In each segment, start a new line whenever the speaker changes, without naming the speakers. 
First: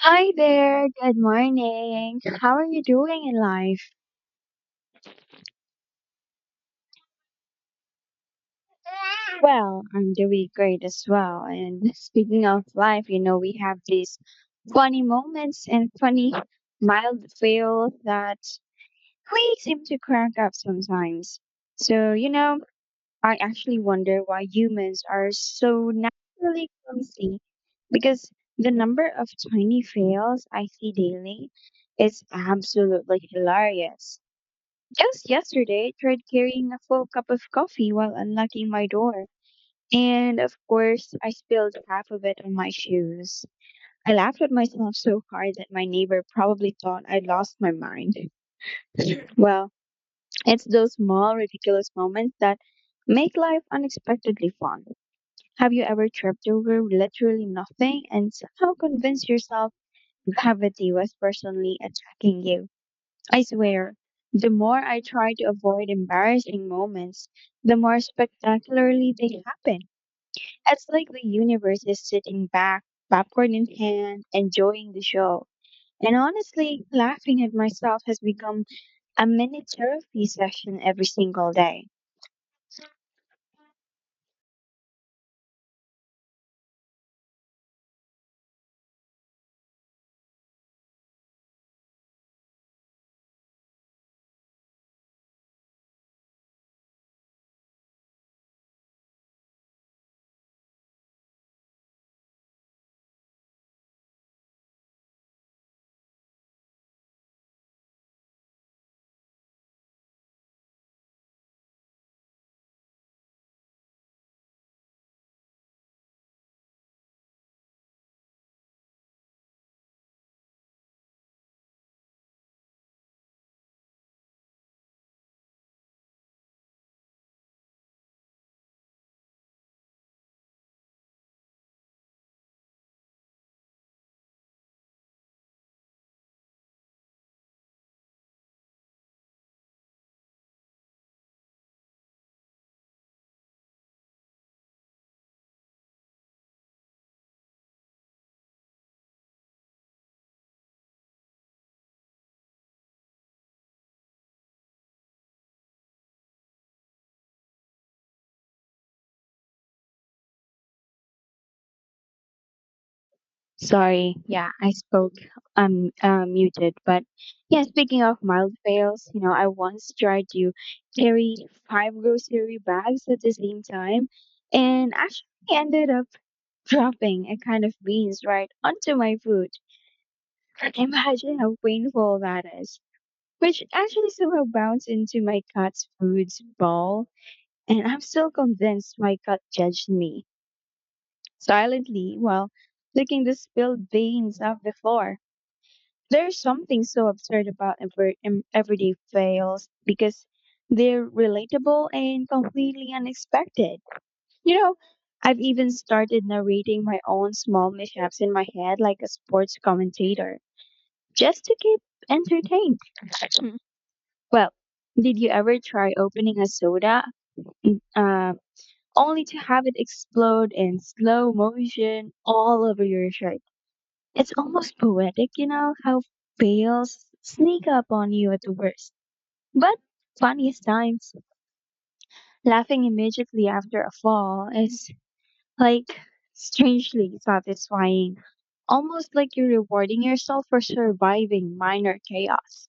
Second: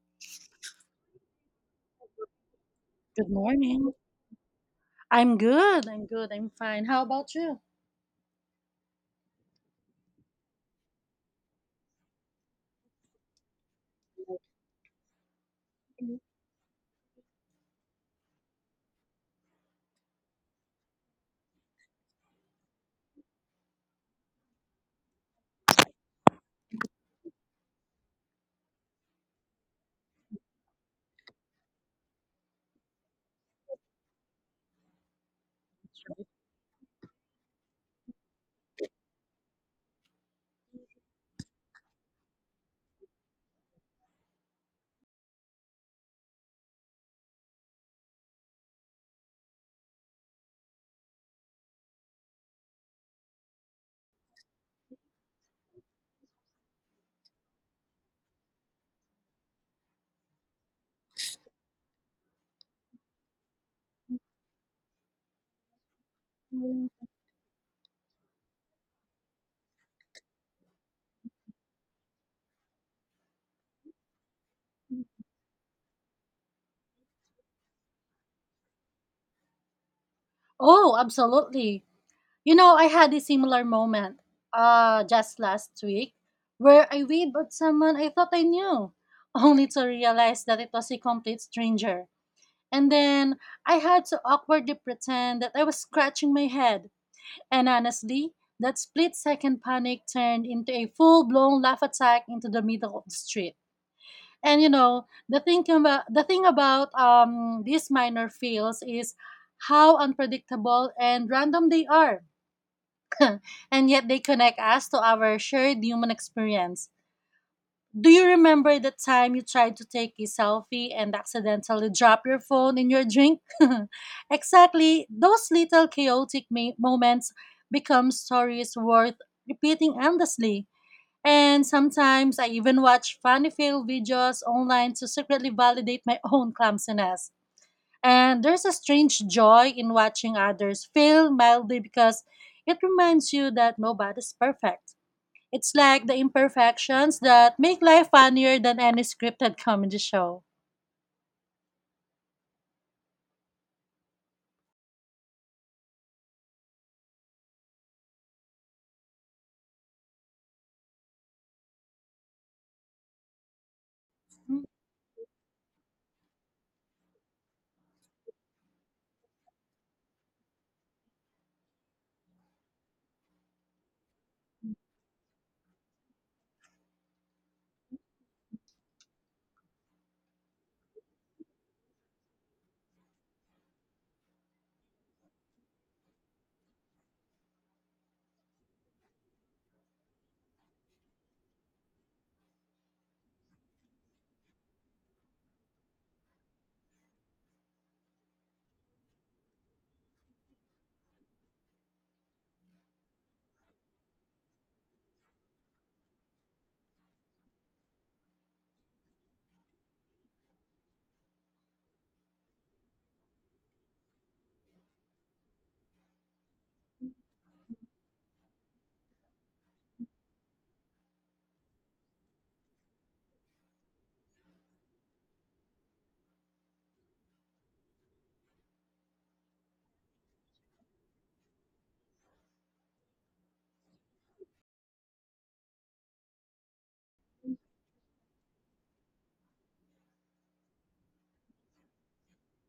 Hi there, good morning. How are you doing
Good
in life?
morning. I'm good. I'm fine. How about you?
Well, I'm doing great as well. And speaking of life, you know, we have these funny moments and funny mild fail that we seem to crack up sometimes. So, you know, I actually wonder why humans are so naturally clumsy because the number of tiny fails I see daily is absolutely hilarious. Just yesterday, I tried carrying a full cup of coffee while unlocking my door. And of course, I spilled half of it on my shoes. I laughed at myself so hard that my neighbor probably thought I'd lost my mind. Well, it's those small, ridiculous moments that make life unexpectedly fun. Have you ever tripped over literally nothing and somehow convinced yourself gravity was personally attacking you? I swear, the more I try to avoid embarrassing
Mhm.
moments, the more spectacularly they happen. It's like the universe is sitting back, popcorn in hand, enjoying the show. And honestly, laughing at myself has become a mini therapy session
Oh,
every single
absolutely.
day.
You know, I had a similar moment just last week where I waved at someone I thought I knew, only to realize that it was a complete stranger. And then I had to awkwardly pretend that I was scratching my head. And honestly, that split second panic turned into a full blown laugh attack into the middle of the street. And you know, the thing about these minor fields is how unpredictable and random they are, and yet they connect us to our shared human experience. Do you remember the time you tried to take a selfie and accidentally dropped your phone in your drink? Exactly, those little moments become stories worth repeating endlessly. And sometimes I even watch funny fail videos online to secretly validate my own clumsiness. And there's a strange joy in watching others fail mildly because it reminds you that nobody's perfect. It's like the imperfections that make life funnier than any scripted comedy show.
Sorry, yeah,
Hmm.
I spoke muted, but yeah. Speaking of mild fails, you know, I once tried to carry five grocery bags at the same time, and actually ended up dropping a kind of beans right onto my food. Imagine how painful that is. Which actually somehow bounced into my cat's food's bowl, and I'm still convinced my cat judged me silently while licking the spilled beans off the floor. There's something so absurd about everyday fails because they're relatable and completely unexpected. You know, I've even started narrating my own small mishaps in my head like a sports commentator just to keep entertained. Mm. Well, did you ever try opening a soda mm, uh, only to have it explode in slow motion all over your shirt? It's almost poetic, you know, how fails sneak up on you at the worst, but funniest times. Laughing immediately after a fall is like strangely satisfying, almost like you're rewarding yourself for surviving minor chaos.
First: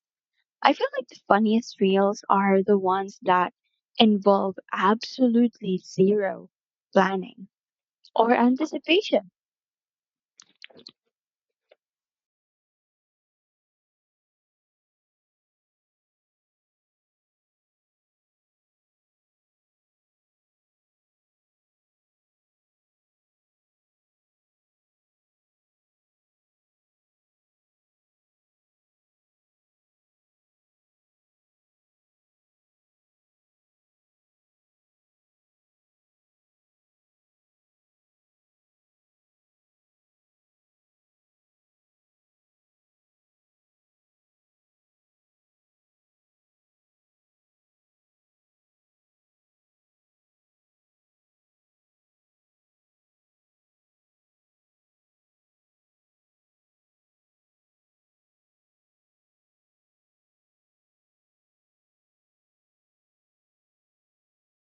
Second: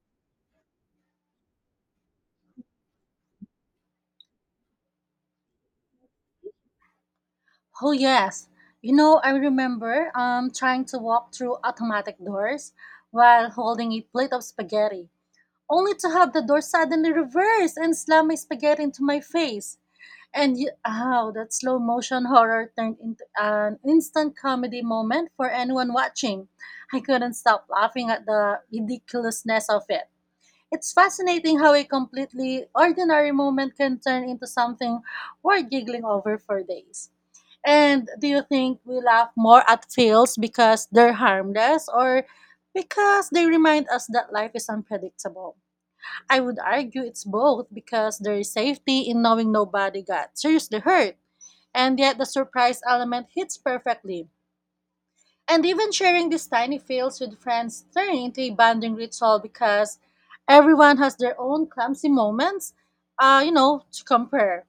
I feel like the funniest reels are the ones that involve absolutely zero planning
Oh
or
yes. You know, I
anticipation.
remember trying to walk through automatic doors while holding a plate of spaghetti, only to have the door suddenly reverse and slam my spaghetti into my face. And you, ow, that slow motion horror turned into an instant comedy moment for anyone watching. I couldn't stop laughing at the ridiculousness of it. It's fascinating how a completely ordinary moment can turn into something worth giggling over for days. And do you think we laugh more at fails because they're harmless, or because they remind us that life is unpredictable? I would argue it's both, because there is safety in knowing nobody got seriously hurt, and yet the surprise element hits perfectly. And even sharing these tiny fails with friends turn into a bonding ritual because everyone has their own clumsy moments, you know, to compare.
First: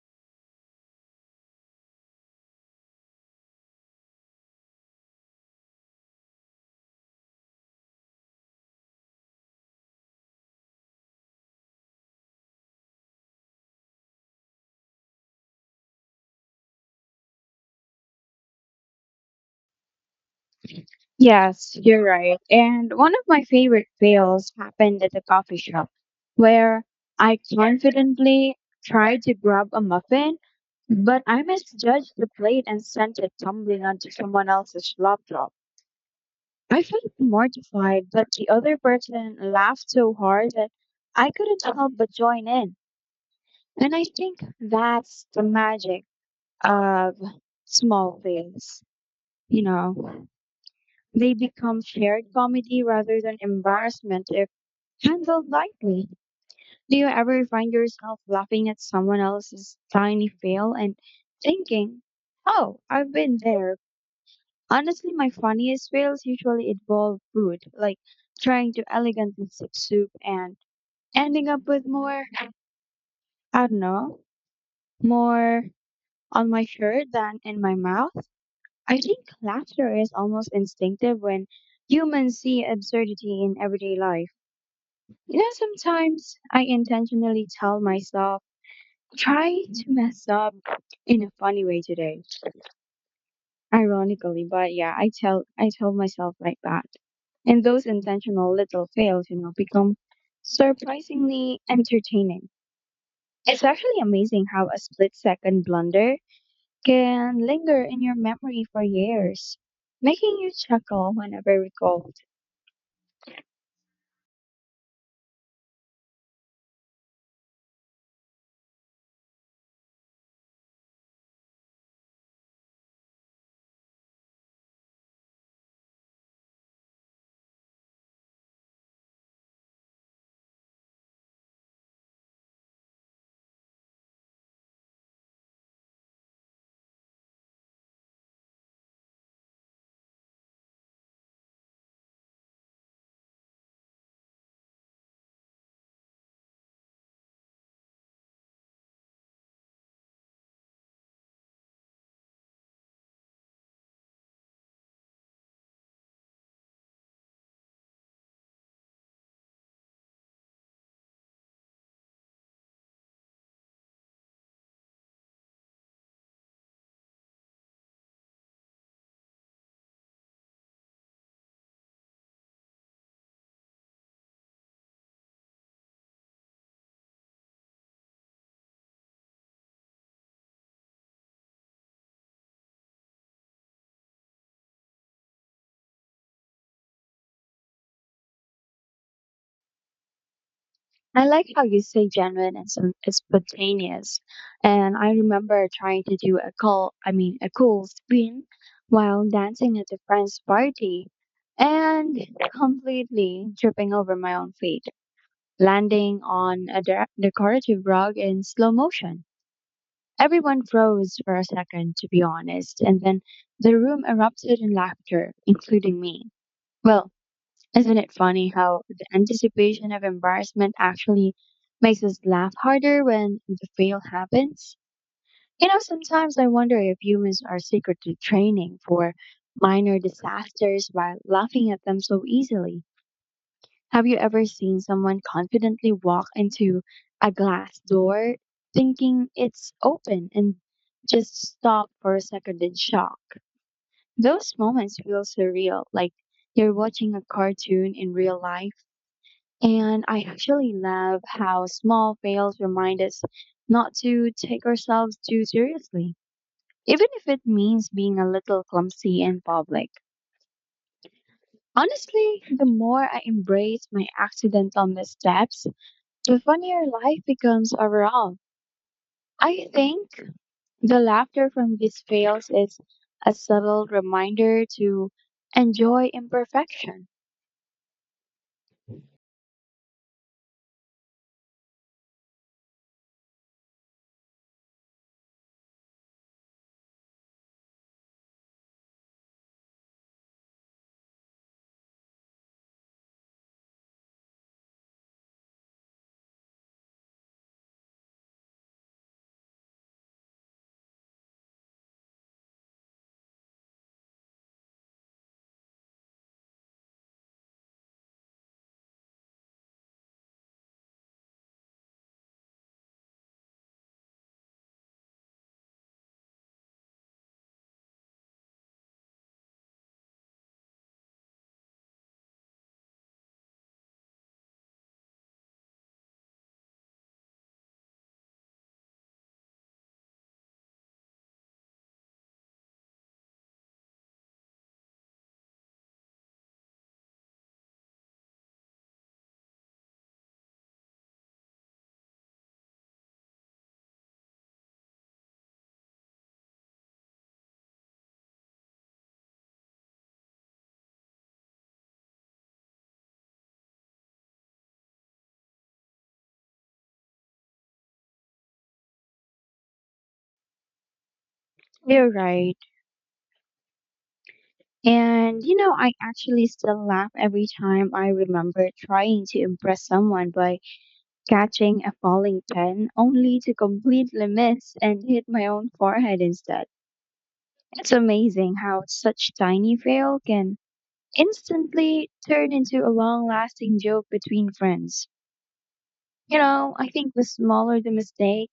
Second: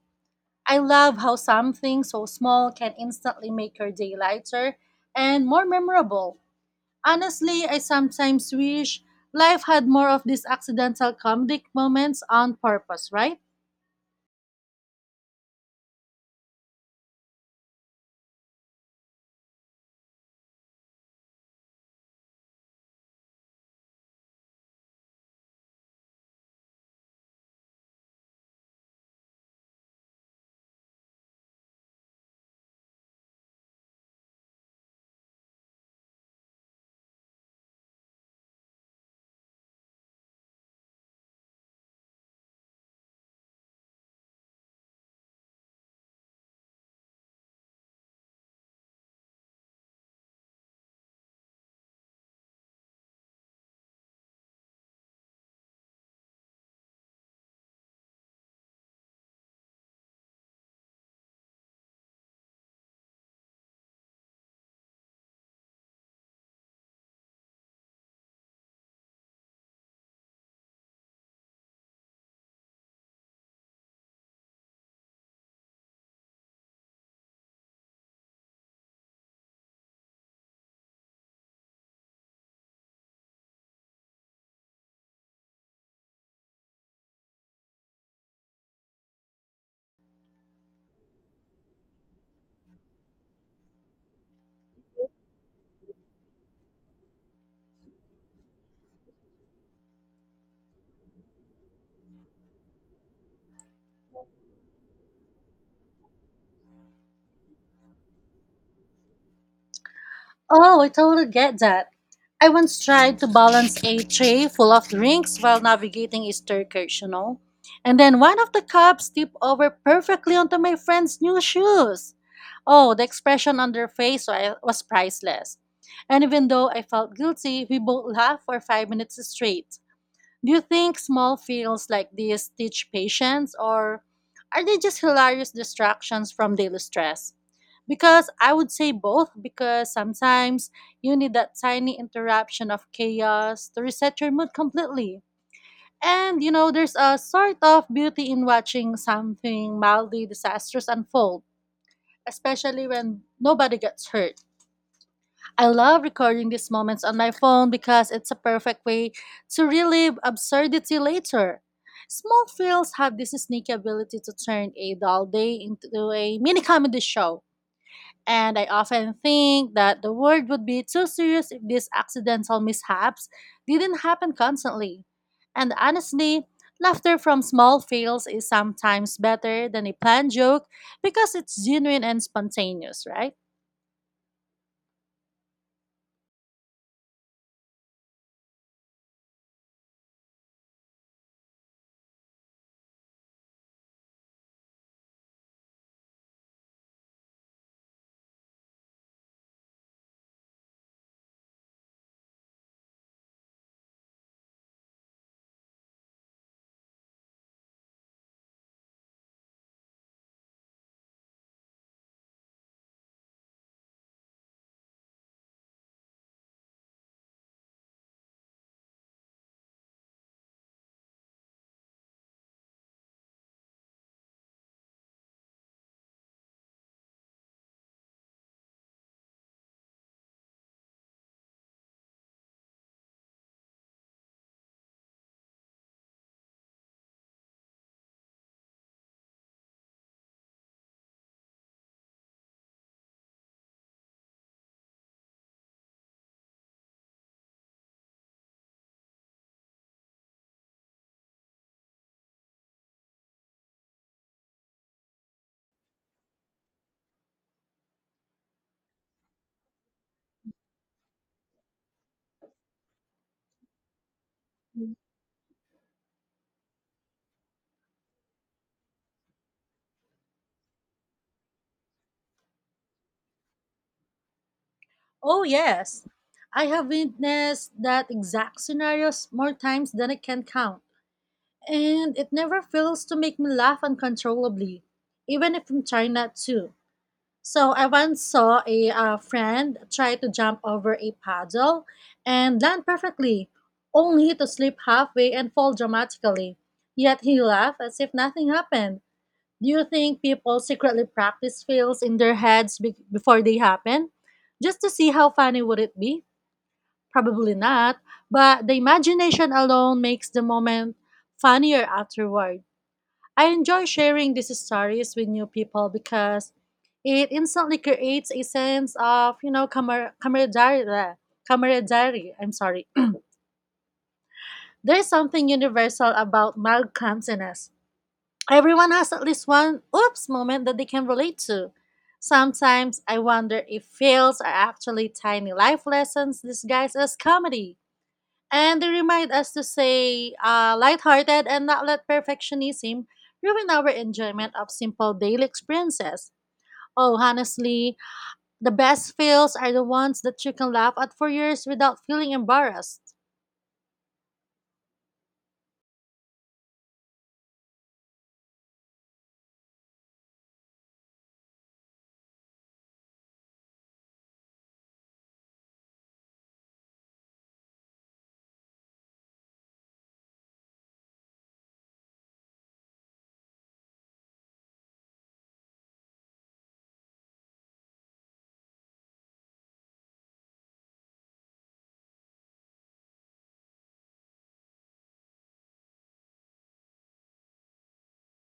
I love how something so small can instantly make your day lighter and more memorable. Honestly, I sometimes wish life had more of these accidental comedic moments on purpose, right?
Yes, you're right. And one of my favorite fails happened at a coffee shop where I confidently tried to grab a muffin, but I misjudged the plate and sent it tumbling onto someone else's laptop. I felt mortified, but the other person laughed so hard that I couldn't help but join in. And I think that's the magic of small fails, you know. They become shared comedy rather than embarrassment if handled lightly. Do you ever find yourself laughing at someone else's tiny fail and thinking, oh, I've been there? Honestly, my funniest fails usually involve food, like trying to elegantly sip soup and ending up with more, I don't know, more on my shirt than in my mouth. I think laughter is almost instinctive when humans see absurdity in everyday life. You know, sometimes I intentionally tell myself, try to mess up in a funny way today. Ironically, but yeah, I tell myself like that. And those intentional little fails, you know, become surprisingly entertaining. It's actually amazing how a split second blunder can linger in your memory for years, making you
Oh, I
chuckle
totally get
whenever
that.
recalled.
I once tried to balance a tray full of drinks while navigating a staircase, you know? And then one of the cups tipped over perfectly onto my friend's new shoes. Oh, the expression on their was priceless. And even though I felt guilty, we both laughed for 5 minutes straight. Do you think small fails like these teach patience, or are they just hilarious distractions from daily stress? Because I would say both, because sometimes you need that tiny interruption of chaos to reset your mood completely. And you know, there's a sort of beauty in watching something mildly disastrous unfold, especially when nobody gets hurt. I love recording these moments on my phone because it's a perfect way to relive absurdity later. Small films have this sneaky ability to turn a dull day into a mini comedy show. And I often think that the world would be too serious if these accidental mishaps didn't happen constantly. And honestly, laughter from small fails is sometimes better than a planned joke because it's genuine and spontaneous, right?
I like how you say genuine and some it's spontaneous. And I remember trying to do a cool, I mean, a cool spin while dancing at a friend's party and completely tripping over my own feet, landing on a decorative rug in slow motion. Everyone froze for a second, to be honest, and then the room erupted in laughter, including me. Well, isn't it funny how the anticipation of embarrassment actually makes us laugh harder when the fail happens? You know, sometimes I wonder if humans are secretly training for minor disasters by laughing at them so easily. Have you ever seen someone confidently walk into a glass door thinking it's open and just stop for a second in shock? Those moments feel surreal, like you're watching a cartoon in real life. And I actually love how small fails remind us not to take ourselves too seriously, even if it means being a little clumsy in public. Honestly, the more I embrace my accidental missteps, the funnier life becomes overall. I think the laughter from these fails is a subtle reminder to
Oh, yes.
enjoy
I have
imperfection.
witnessed that exact scenarios more times than I can count. And it never fails to make me laugh uncontrollably, even if I'm trying not to. So I once saw a friend try to jump over a puddle and land perfectly, only to slip halfway and fall dramatically. Yet he laughed as if nothing happened. Do you think people secretly practice fails in their before they happen? Just to see how funny would it be? Probably not, but the imagination alone makes the moment funnier afterward. I enjoy sharing these stories with new people because it instantly creates a sense of, you know, camaraderie. Camaraderie, I'm sorry. There's something universal about mild clumsiness. Everyone has at least one oops moment that they can relate to. Sometimes I wonder if fails are actually tiny life lessons disguised as comedy. And they remind us to stay lighthearted and not let perfectionism ruin our enjoyment of simple daily experiences. Oh, honestly, the best fails are the ones that you can laugh at for years without feeling embarrassed.
You're right. And you know, I actually still laugh every time I remember trying to impress someone by catching a falling pen only to completely miss and hit my own forehead instead. It's amazing how such tiny fail can instantly turn into a long-lasting joke between friends. You know, I think the smaller the mistake,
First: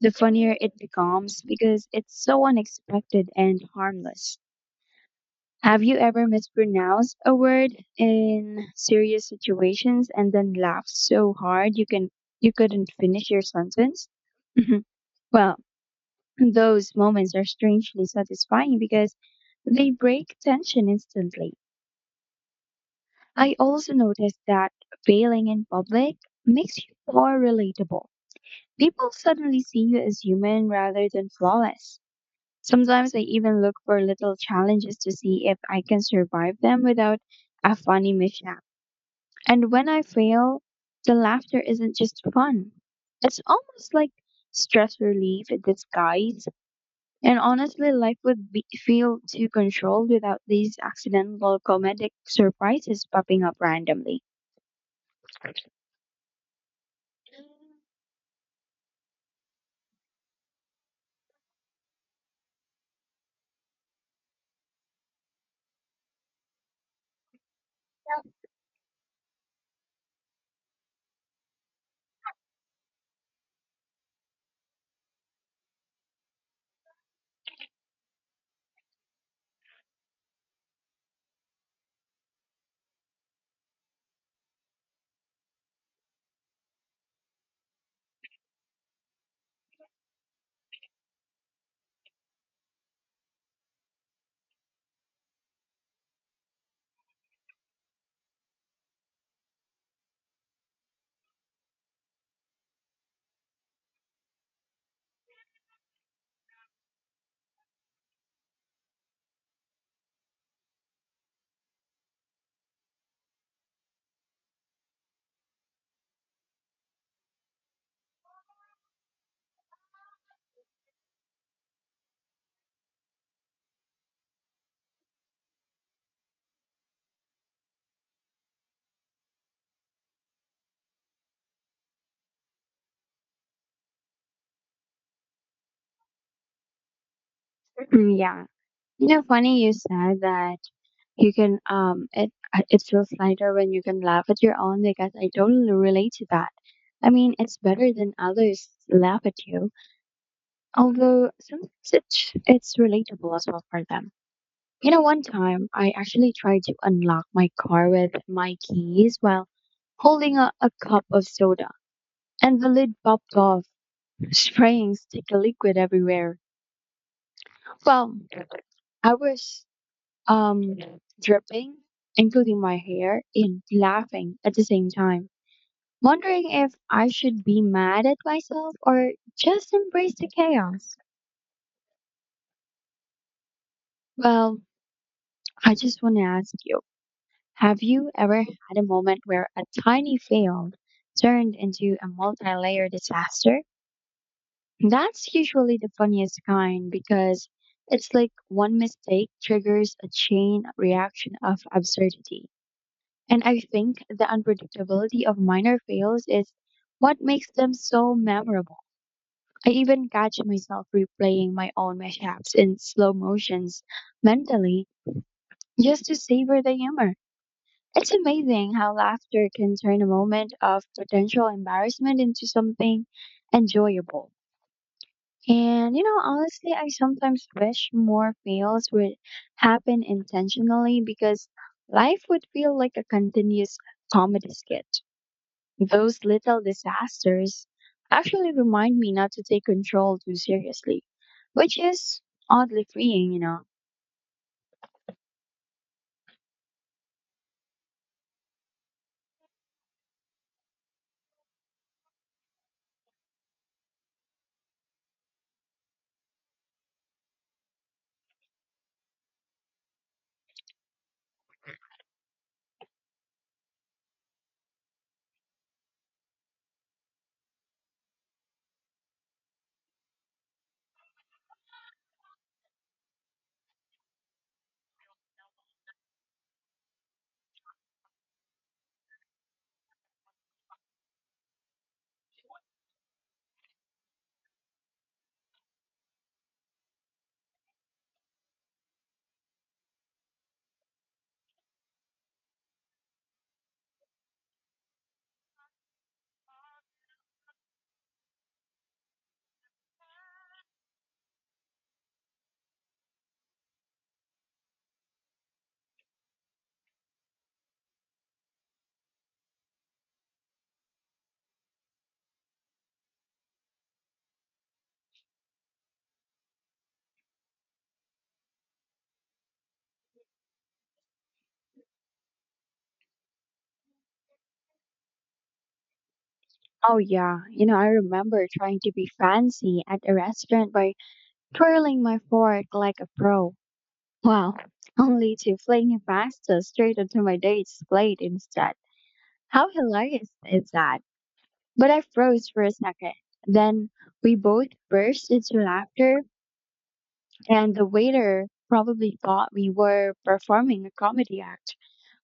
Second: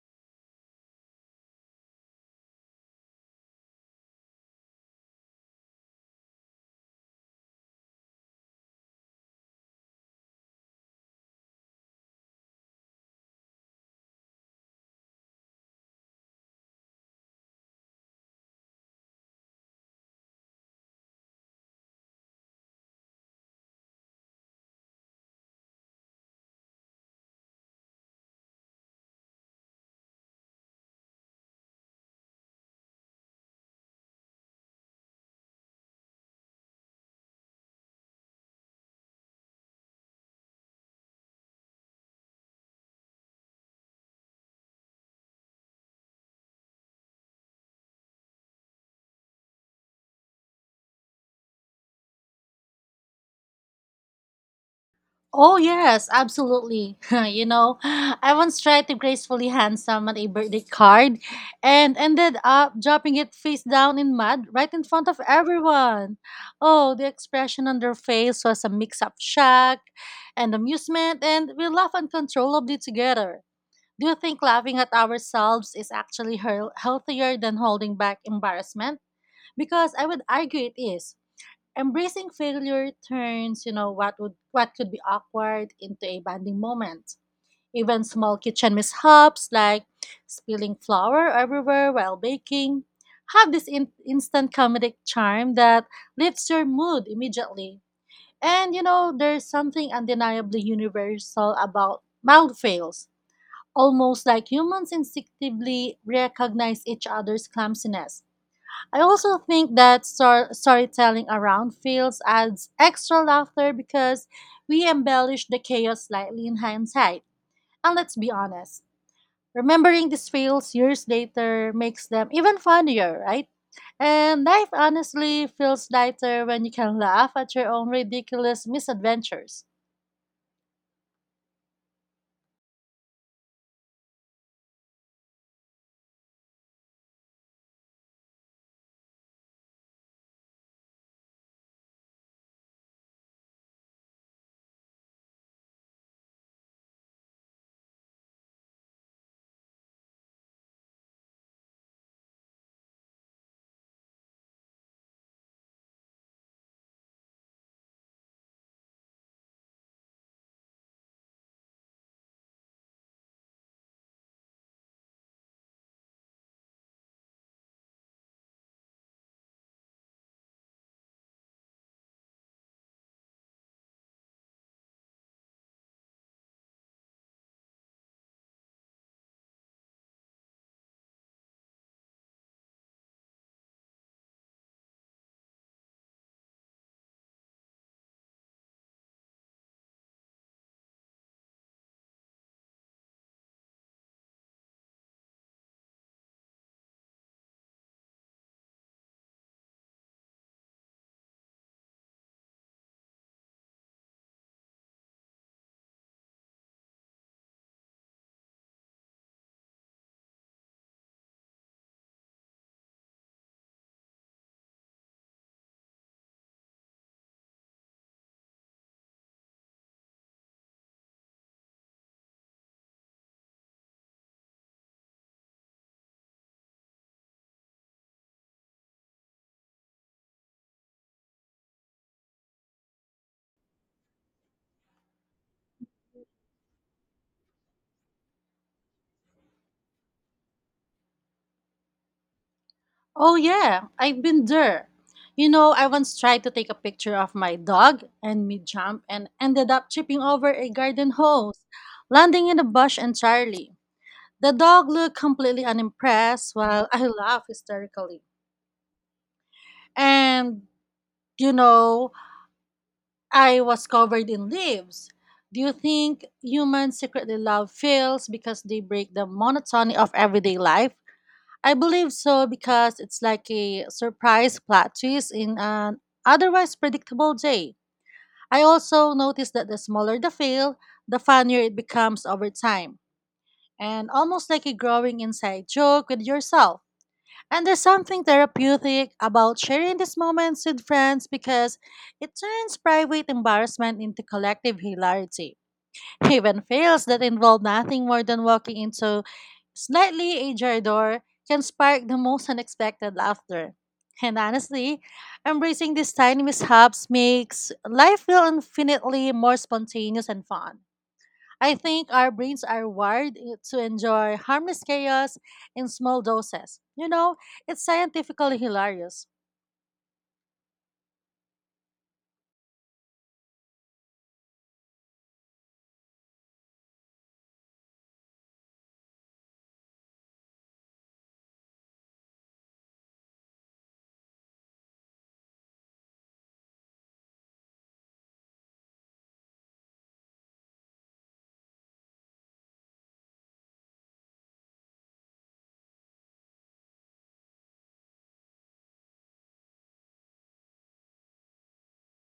the funnier it becomes because it's so unexpected and harmless. Have you ever mispronounced a word in serious situations and then laughed so hard you couldn't finish your sentence? Mhm. Well, those moments are strangely satisfying because they break tension instantly. I also noticed that failing in public makes you more relatable. People suddenly see you as human rather than flawless. Sometimes I even look for little challenges to see if I can survive them without a funny mishap. And when I fail, the laughter isn't just fun. It's almost like stress relief in disguise. And honestly, life would be, feel too controlled without these accidental comedic surprises popping up randomly.
Oh yes, absolutely. You know, I once tried to gracefully hand someone a birthday card and ended up dropping it face down in mud right in front of everyone. Oh, the expression on their face was a mix of shock and amusement, and we laughed uncontrollably together. Do you think laughing at ourselves is actually healthier than holding back embarrassment? Because I would argue it is. Embracing failure turns, you know, what could be awkward into a bonding moment. Even small kitchen mishaps like spilling flour everywhere while baking have this instant comedic charm that lifts your mood immediately. And you know, there's something undeniably universal about mild fails, almost like humans instinctively recognize each other's clumsiness. I also think that storytelling around fields adds extra laughter because we embellish the chaos slightly in hindsight. And let's be honest, remembering these fields years later makes them even funnier, right? And life honestly feels lighter when you can laugh at your own ridiculous misadventures.
Mm, yeah. You know, funny you said that you can it it feels lighter when you can laugh at your own because I totally relate to that. I mean, it's better than others laugh at you, although sometimes it's relatable as well for them. You know, one time I actually tried to unlock my car with my keys while holding a cup of soda, and the lid popped off, spraying sticky liquid everywhere. Well, I was um dripping, including my hair, and laughing at the same time, wondering if I should be mad at myself or just embrace the chaos. Well, I just want to ask you. Have you ever had a moment where a tiny fail turned into a multi layer disaster? That's usually the funniest kind because it's like one mistake triggers a chain reaction of absurdity. And I think the unpredictability of minor fails is what makes them so memorable. I even catch myself replaying my own mishaps in slow motions mentally just to savor the humor. It's amazing how laughter can turn a moment of potential embarrassment into something enjoyable. And you know, honestly, I sometimes wish more fails would happen intentionally because life would feel like a continuous comedy skit. Those little disasters actually remind me not to take control too seriously, which is oddly freeing,
Oh
you know.
yeah, I've been there. You know, I once tried to take a picture of my dog and me jump, and ended up tripping over a garden hose, landing in a bush entirely. The dog looked completely unimpressed while I laughed hysterically. And you know, I was covered in leaves. Do you think humans secretly love fails because they break the monotony of everyday life? I believe so, because it's like a surprise plot twist in an otherwise predictable day. I also noticed that the smaller the fail, the funnier it becomes over time, and almost like a growing inside joke with yourself. And there's something therapeutic about sharing these moments with friends because it turns private embarrassment into collective hilarity. Even fails that involve nothing more than walking into slightly ajar door can spark the most unexpected laughter. And honestly, embracing these tiny mishaps makes life feel infinitely more spontaneous and fun. I think our brains are to enjoy harmless chaos in small doses. You know, it's scientifically hilarious.
Oh, yeah, you know, I remember trying to be fancy at a restaurant by twirling my fork like a pro. Wow, only to fling a pasta straight onto my date's plate instead. How hilarious is that? But I froze for a second. Then we both burst into laughter, and the waiter probably thought we were performing a comedy act.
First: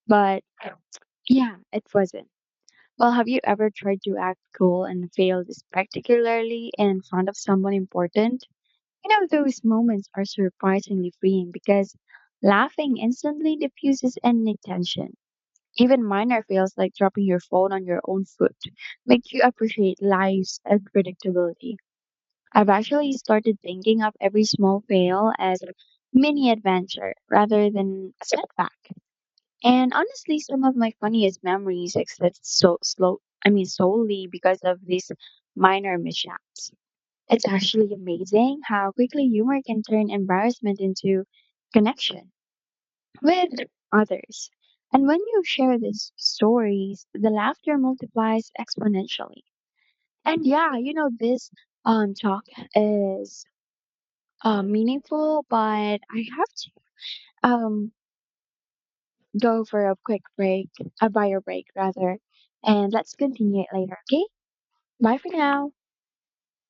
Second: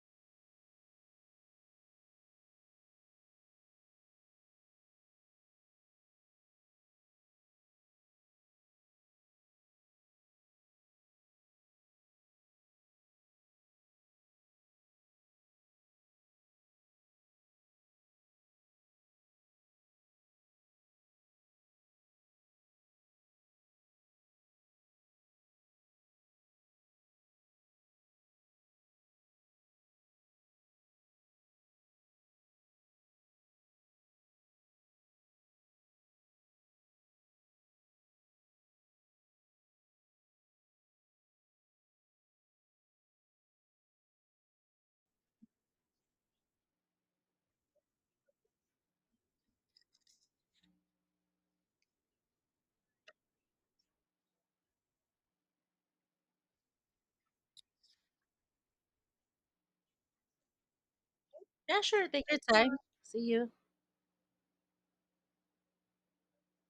But yeah, it wasn't. Well, have you ever tried to act cool and failed spectacularly in front of someone important? You know, those moments are surprisingly freeing because laughing instantly diffuses any tension. Even minor feels like dropping your phone on your own foot, make you appreciate life's unpredictability. I've actually started thinking of every small fail as a mini adventure rather than a setback. And honestly, some of my funniest memories exist solely because of these minor mishaps. It's actually amazing how quickly humor can turn embarrassment into connection with others. And when you share these stories, the laughter multiplies exponentially. And yeah, you know, this talk is meaningful, but I have to um, go for a quick break, a bio break
Yeah, sure.
rather,
Take your time.
and let's
See you.
continue it later, okay? Bye for now.